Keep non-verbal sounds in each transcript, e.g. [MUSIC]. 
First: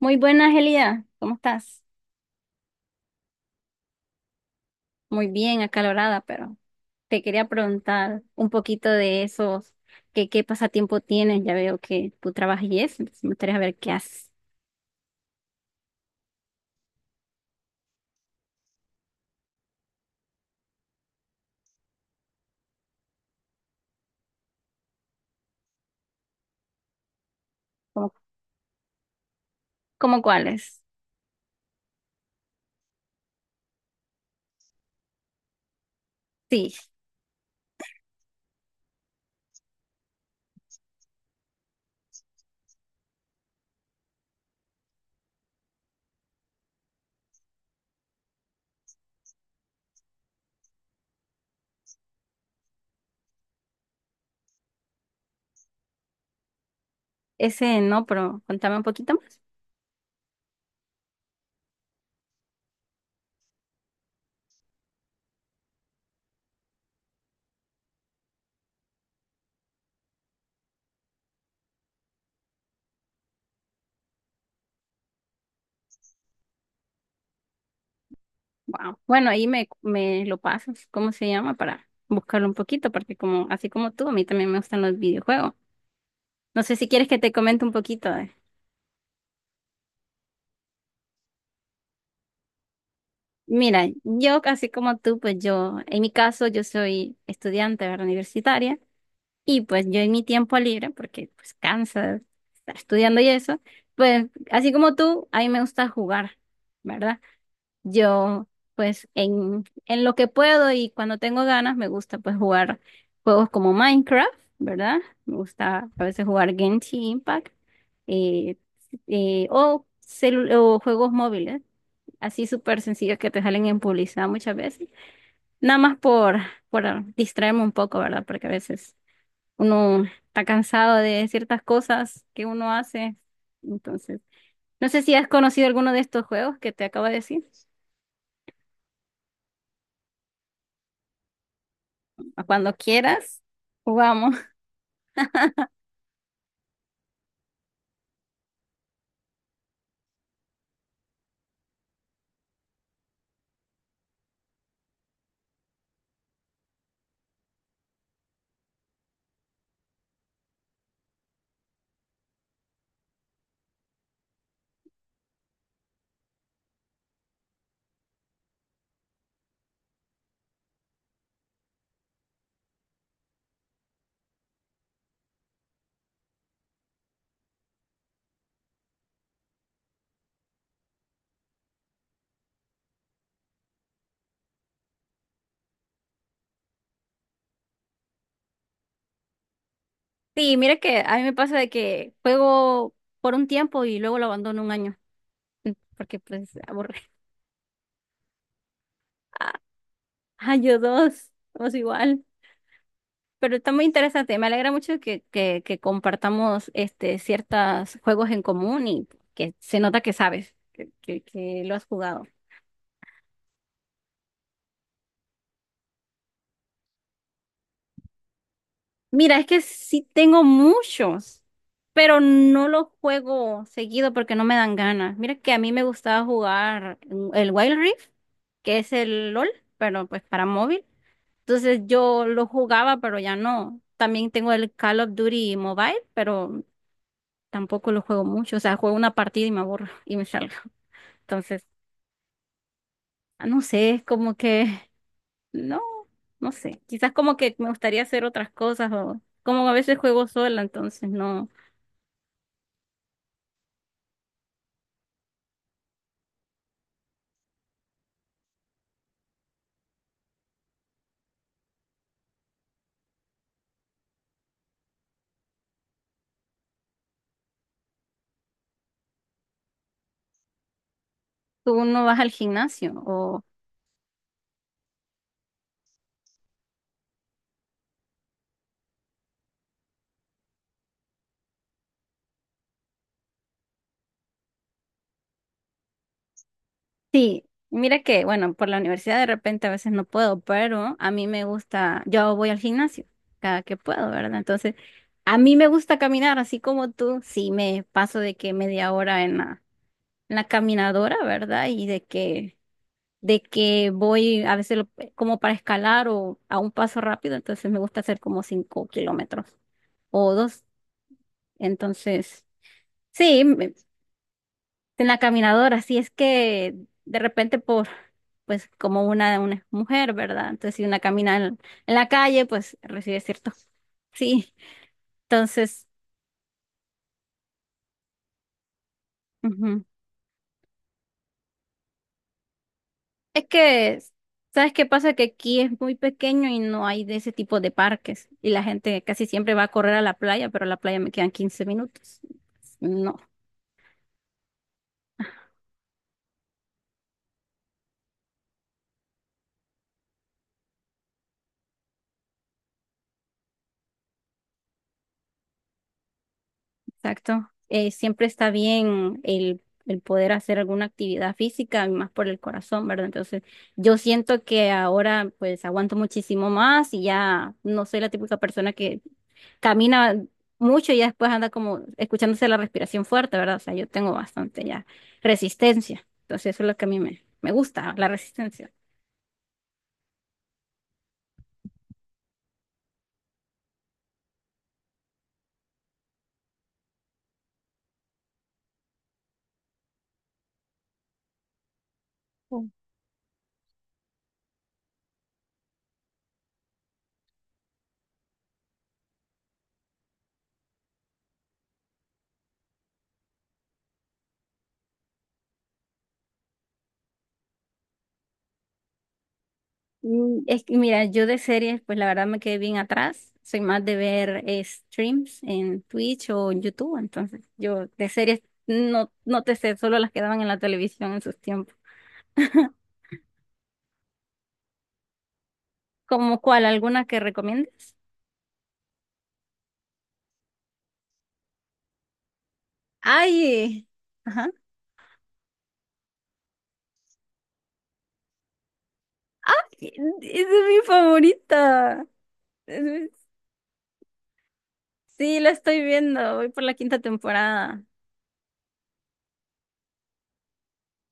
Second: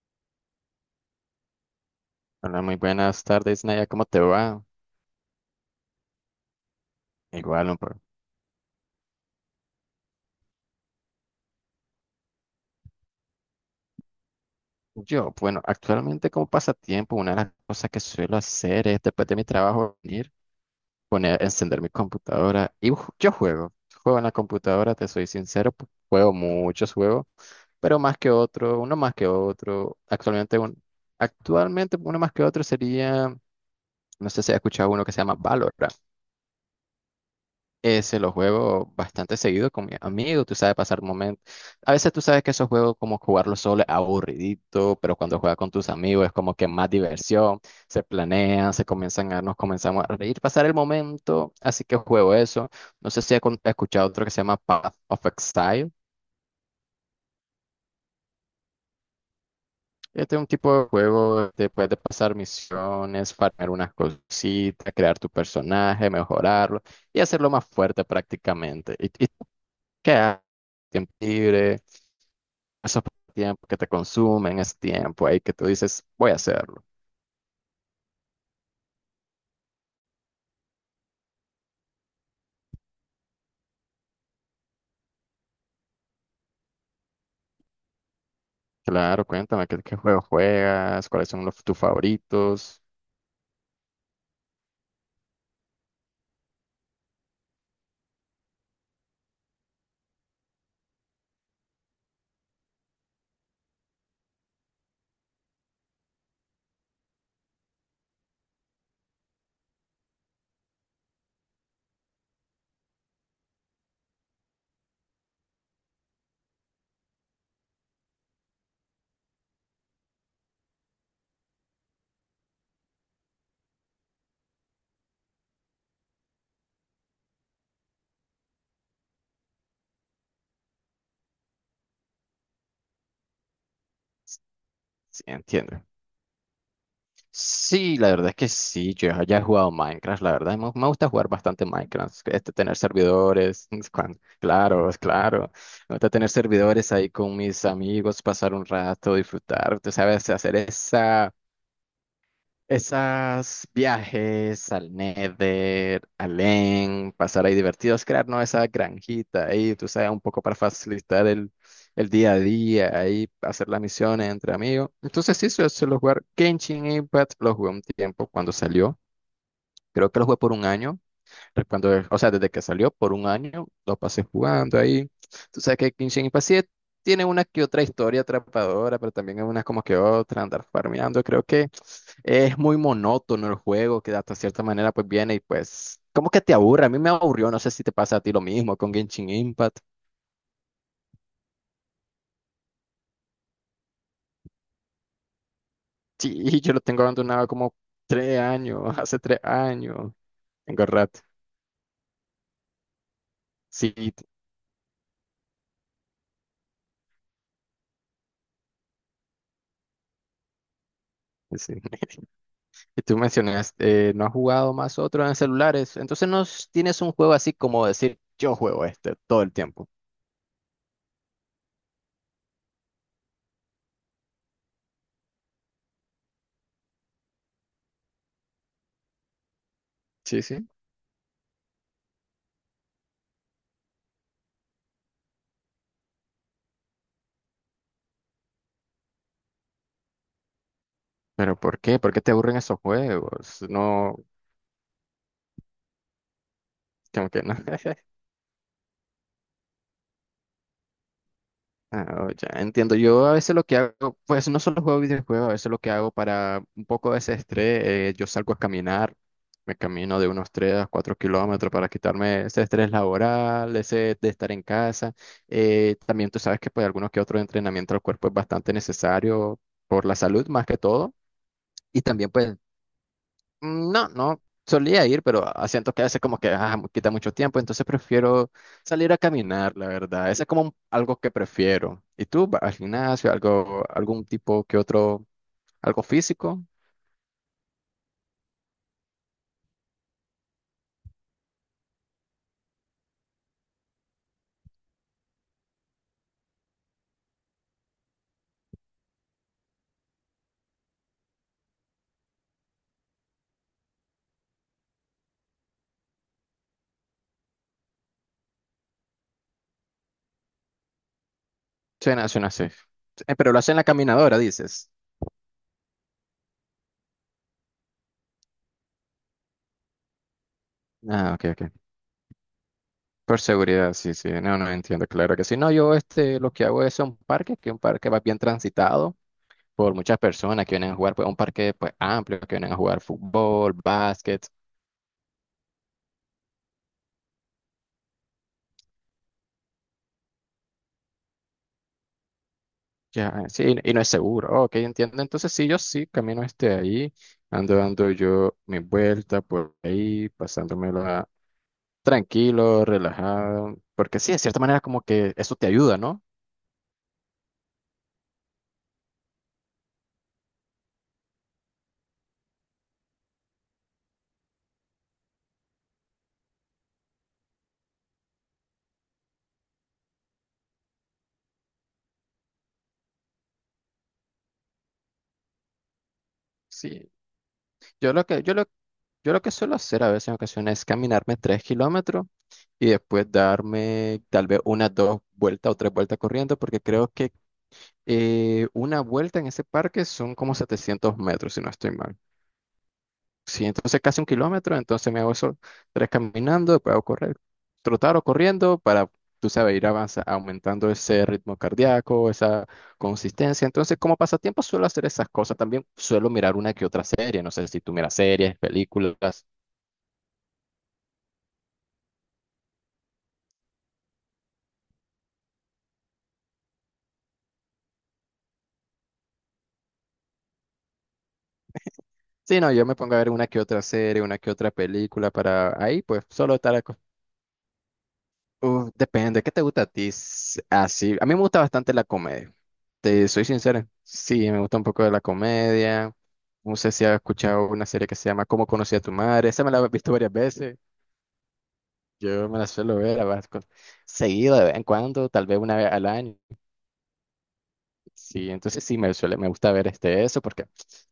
Muy buena, Angelida. ¿Cómo estás? Hola, muy buenas tardes, Naya. ¿Cómo te va? Muy bien, acalorada, pero te quería Igual, un poco. preguntar un poquito de esos, qué pasatiempo tienes. Ya veo que tú trabajas y eso, entonces me gustaría ver qué haces. Yo, bueno, actualmente como pasatiempo, una de las cosas que suelo hacer es después de mi trabajo venir poner, encender mi computadora y yo juego. Juego en la computadora, te soy sincero, juego muchos juegos, pero ¿Cómo, más que otro, uno más que otro. cómo cuáles? Actualmente uno más que otro sería, no sé si has escuchado uno que se llama Valorant. Sí, Se los juego bastante seguido con mi amigo, tú sabes, pasar momentos. A veces tú sabes que esos juegos, como jugarlo solo es aburridito, pero cuando juegas con tus amigos es como que más diversión, se comienzan a, nos comenzamos a reír, pasar el momento, así que juego eso. No sé si has escuchado otro que se llama Path of Exile. ese no, pero contame un poquito más. Este es un tipo de juego de puedes pasar misiones, farmear unas cositas, crear tu personaje, mejorarlo y hacerlo más fuerte prácticamente. Y tú qué haces? ¿Tiempo libre? Eso fue tiempo que te consumen, es tiempo ahí que tú dices, voy a hacerlo. Wow. Bueno, ahí me lo pasas. ¿Cómo se llama? Para buscarlo un poquito, porque como, así como tú, a mí también me gustan los videojuegos. No sé si quieres que te comente un poquito. Claro, cuéntame qué, qué juego juegas, cuáles son los, tus favoritos. Mira, yo casi como tú, pues yo, en mi caso, yo soy estudiante, ¿verdad? Universitaria, y pues yo en mi tiempo libre, porque pues cansa estar estudiando y eso, pues así como tú, a mí me gusta jugar, ¿verdad? Yo, pues en lo que puedo y cuando tengo ganas, me gusta pues jugar juegos como Minecraft, ¿verdad? Me gusta a veces jugar Genshin Impact, eh, o, o juegos móviles así súper sencillos que te salen en publicidad muchas veces, nada más por distraerme un poco, ¿verdad? Porque a veces uno está cansado de ciertas cosas que uno hace. Entonces, no sé si Sí, has conocido entiendo. alguno de estos juegos que te acabo de decir. Sí, la verdad es que sí, yo ya he jugado Minecraft, la verdad, me gusta jugar bastante Minecraft, A este, cuando tener quieras, servidores, [LAUGHS] jugamos. [LAUGHS] claro, es claro, me gusta tener servidores ahí con mis amigos, pasar un rato, disfrutar, tú sabes, hacer esa, esas viajes al Nether, al Len, pasar ahí divertidos, crear, ¿no? Esa granjita ahí, tú sabes, un poco para facilitar el día a día, ahí hacer las misiones entre amigos. Entonces sí, suelo jugar Genshin Impact, lo jugué un tiempo cuando salió, creo que lo jugué por un año, cuando, o sea, desde que salió, por un año lo pasé jugando ahí. Tú sabes que Genshin Impact sí tiene una que otra historia atrapadora, pero también hay unas como que otra, andar farmeando, creo que… Es muy monótono el juego, que hasta cierta manera pues viene y pues como que te aburre. A mí me aburrió, no sé si te pasa a ti lo mismo con Genshin Impact. [LAUGHS] Sí, mira que a mí me pasa de que juego por un tiempo y luego lo abandono un año, porque pues Sí, yo lo aburre. tengo abandonado como 3 años, [LAUGHS] hace tres [LAUGHS] años. Ah, yo Tengo rato. dos, vamos igual. Pero está muy Sí, interesante. Me alegra mucho que, que compartamos este, ciertos juegos en común y que se nota que sabes, que, que lo sí. has jugado. [LAUGHS] Y tú mencionaste, no has jugado más otro en celulares, entonces no s- tienes un juego así como decir, yo juego este Mira, todo es el que tiempo. sí tengo muchos, pero no los juego seguido porque no me dan ganas. Mira que a mí me gustaba jugar el Wild Rift, que es el LOL, pero pues Sí, para sí. móvil. Entonces yo lo jugaba, pero ya no. También tengo el Call of Duty Mobile, pero tampoco lo juego mucho. O sea, juego una partida y me aburro y me salgo. ¿Pero Entonces, por qué? ¿Por qué te aburren esos no juegos? sé, es No, como que, [LAUGHS] no, no sé. Quizás como como que que no. me gustaría hacer otras cosas o como a veces juego sola, entonces no, Ah, oh, ya entiendo. Yo a veces lo que hago, pues no solo juego videojuegos, a veces lo que hago para un poco de ese estrés, yo salgo a caminar, me camino de unos 3 a 4 kilómetros para quitarme ese estrés laboral, ese de estar en casa. También tú sabes que pues algunos que otro entrenamiento al cuerpo es bastante necesario por la salud más que todo. tú Y no vas al también pues gimnasio o mm, no, no solía ir, pero ah, siento que a veces como que ah, quita mucho tiempo, entonces prefiero salir a caminar, la verdad. Eso es como algo que prefiero. ¿Y tú vas al gimnasio, algo, algún tipo que otro, algo físico? sí. Mira que, bueno, por la universidad de repente a veces no puedo, pero a mí me gusta, yo voy al gimnasio cada que puedo, ¿verdad? Entonces, a mí me gusta caminar, así como tú, sí me paso de que media hora en la, caminadora, ¿verdad? Y de que voy a veces como para escalar o a un paso rápido, entonces me gusta hacer como 5 kilómetros o dos. Suena, Entonces, suena así. Sí, Pero lo hacen en la caminadora, dices. en la caminadora, así es que de repente por, pues como una, mujer, ¿verdad? Entonces, si una Ah, camina ok, en, ok. en la calle, pues recibe Por ciertos, seguridad, sí, sí. sí, No, no entiendo, claro que sí. No, entonces, yo este, lo que hago es un parque, que un parque va bien transitado ujú. por muchas personas que vienen a jugar, pues un parque pues amplio, que vienen a jugar Es fútbol, que, básquet. ¿sabes qué pasa? Que aquí es muy pequeño y no hay de ese tipo de parques. Y la gente casi siempre va a correr a la playa, pero a la playa me quedan 15 minutos. No, Ya, sí, y no es seguro. Ok, entiendo. Entonces, sí, yo sí camino este ahí, ando dando yo mi vuelta por ahí, pasándomela tranquilo, relajado, porque sí, de cierta manera como que eso te ayuda, ¿no? exacto. Siempre está bien el poder hacer alguna actividad física, y más por el corazón, ¿verdad? Entonces, yo siento que ahora pues aguanto muchísimo más y ya no soy la típica persona que camina mucho y ya después anda como escuchándose la respiración fuerte, ¿verdad? O sea, yo tengo bastante ya resistencia. Entonces, eso es lo que a mí Sí. me gusta, la Yo lo que, yo lo, resistencia. yo lo que suelo hacer a veces en ocasiones es caminarme 3 kilómetros y después darme tal vez unas dos vueltas o tres vueltas corriendo, porque creo que una vuelta en ese parque son como 700 metros, si no estoy mal. Sí, entonces casi un kilómetro, entonces me hago eso tres caminando, después hago correr, trotar o corriendo para, tú sabes, ir avanza, aumentando ese ritmo cardíaco, esa consistencia. Entonces, como pasatiempo suelo hacer esas cosas. También suelo mirar una que otra serie. No sé si tú miras series, películas. Es que, mira, yo de series, pues la verdad me quedé bien atrás. Soy más de ver streams en Twitch o en YouTube. Entonces, yo de series no te sé, solo las que daban en la televisión en sus tiempos. Sí, no, [LAUGHS] yo me pongo a ver una que otra serie, una que otra película para ahí, pues ¿Como solo cuál? estar. ¿Alguna que recomiendes? Uf, depende, ¿qué te gusta a ti? Así, a mí me gusta bastante la comedia. Te soy Ay, sincero. ajá. Sí, me gusta un poco de la comedia. No sé si has escuchado una serie que se llama ¿Cómo conocí a tu madre? Esa me la he visto varias Esa es veces. mi favorita. Yo me la suelo ver a seguido de vez en cuando, Sí, tal lo vez una estoy vez al viendo, año. voy por la quinta temporada. Sí, entonces sí me suele, me gusta ver este eso porque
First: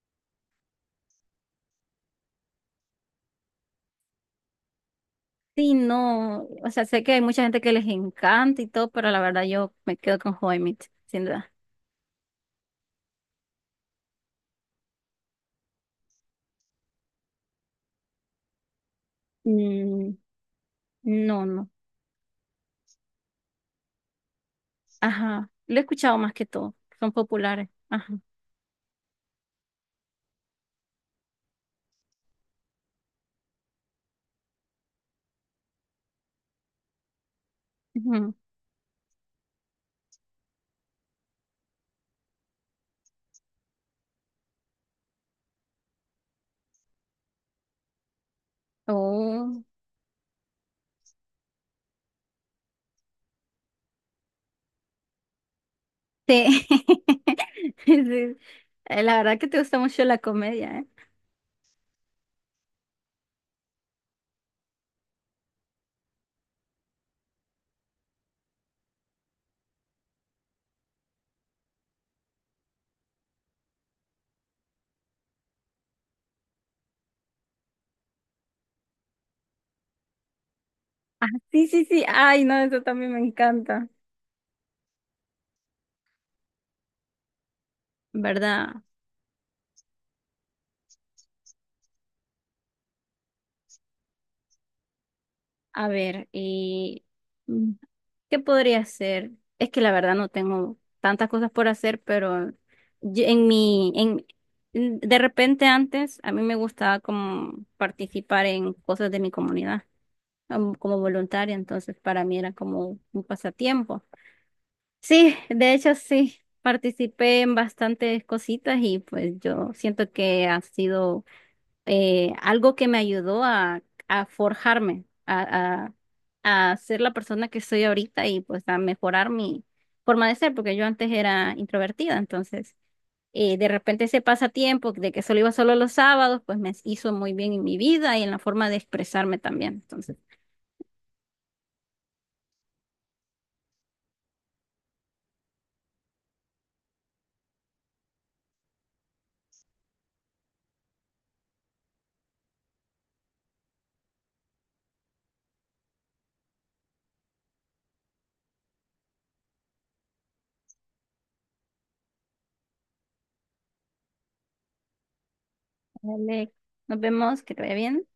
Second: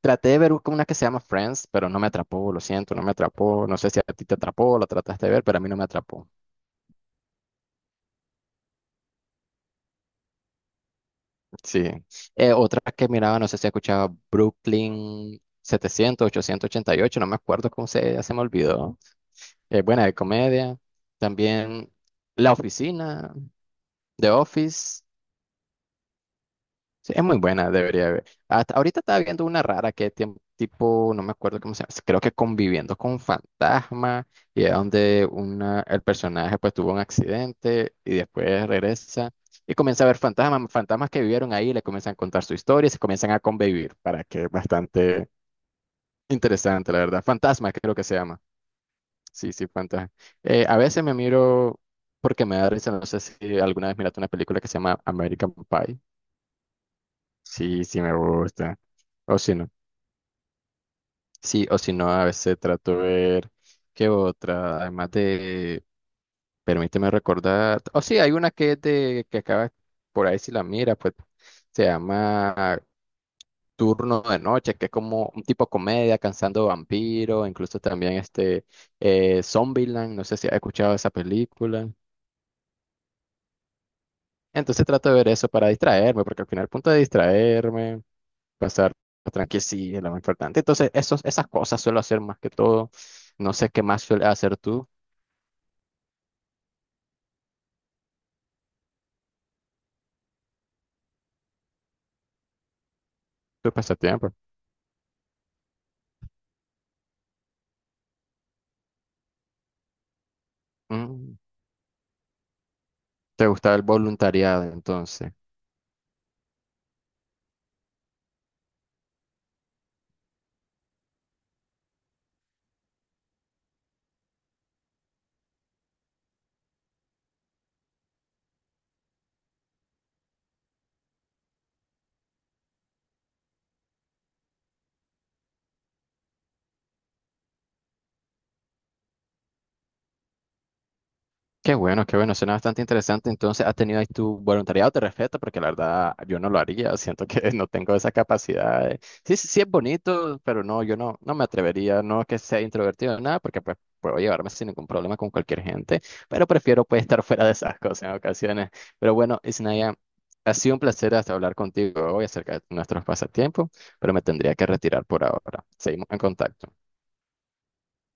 traté de ver una que se llama Friends, pero no me atrapó, lo siento, no me atrapó. No sé si a ti te atrapó, la trataste de ver, pero a mí Sí, no me atrapó. no, o sea, sé que hay mucha gente que les encanta y todo, pero la verdad yo me quedo con How I Met, sin duda. Sí. Otra que miraba, no sé si escuchaba Brooklyn 700, 888, no me acuerdo cómo se, ya se me olvidó. Buena de Mm, comedia. no, no, También La Oficina, The Office. ajá, lo he escuchado más que todo, son Sí, es muy populares, buena, debería ajá. ver. Hasta ahorita estaba viendo una rara que tipo, no me acuerdo cómo se llama, creo que conviviendo con fantasma, y es donde una, el personaje pues tuvo un accidente y Ujú. después regresa y comienza a ver fantasmas, fantasmas que vivieron ahí, le comienzan a contar su historia y se comienzan a convivir, para que es bastante interesante, la verdad. Fantasma creo que se llama. Sí, Oh, sí, fantasma. A veces me miro porque me da risa, no sé si alguna vez miraste una película que se llama American Pie. sí. [LAUGHS] Sí, sí me Sí. gusta. La verdad O que si te no, gusta mucho la comedia, ¿eh? sí, o si no, a veces trato de ver qué otra, además de, permíteme recordar, o sí, hay una que es de, que acaba, por ahí si la mira, pues se llama Turno de Noche, que es como un tipo comedia, cansando vampiros, incluso también este, Zombieland, no sé si has escuchado esa Ah, sí, sí, película. sí, ay, no, eso también me encanta, Entonces trato de ver eso para distraerme, porque al final el punto de distraerme, ¿verdad? pasar tranqui, sí es lo más importante. Entonces, esos, esas cosas suelo hacer más que todo. No sé qué más suele hacer tú, A ver, mm, ¿qué podría hacer? Es que la verdad no tengo tantas cosas por hacer, pero yo- en tu mi, pasatiempo. en, de repente antes a mí me gustaba como participar en cosas de mi comunidad como Mm, voluntaria, entonces para mí era como un ¿te gusta el pasatiempo. voluntariado entonces? Sí, de hecho sí, participé en bastantes cositas y pues yo siento que ha sido algo que me ayudó a, forjarme, a ser la persona que soy ahorita y pues a mejorar mi forma de ser, porque yo antes era introvertida, entonces de repente ese pasatiempo de que solo iba solo los sábados, pues me hizo muy bien en mi vida y en la forma de expresarme también. Entonces, Qué bueno, suena bastante interesante. Entonces, ¿has tenido ahí tu voluntariado? Te respeto porque la verdad yo no lo haría. Siento que [LAUGHS] no tengo esa capacidad. Sí, sí, sí es bonito, pero no, yo no, no me atrevería. No es que sea introvertido, nada, porque pues puedo llevarme sin ningún problema con cualquier gente, pero prefiero pues estar [LAUGHS] fuera de esas cosas en ocasiones. Pero bueno, Isnaya, ha sido un placer hasta hablar contigo hoy acerca de nuestros pasatiempos, pero me tendría que retirar por ahora. Seguimos en dale, contacto. nos vemos, que te vaya bien.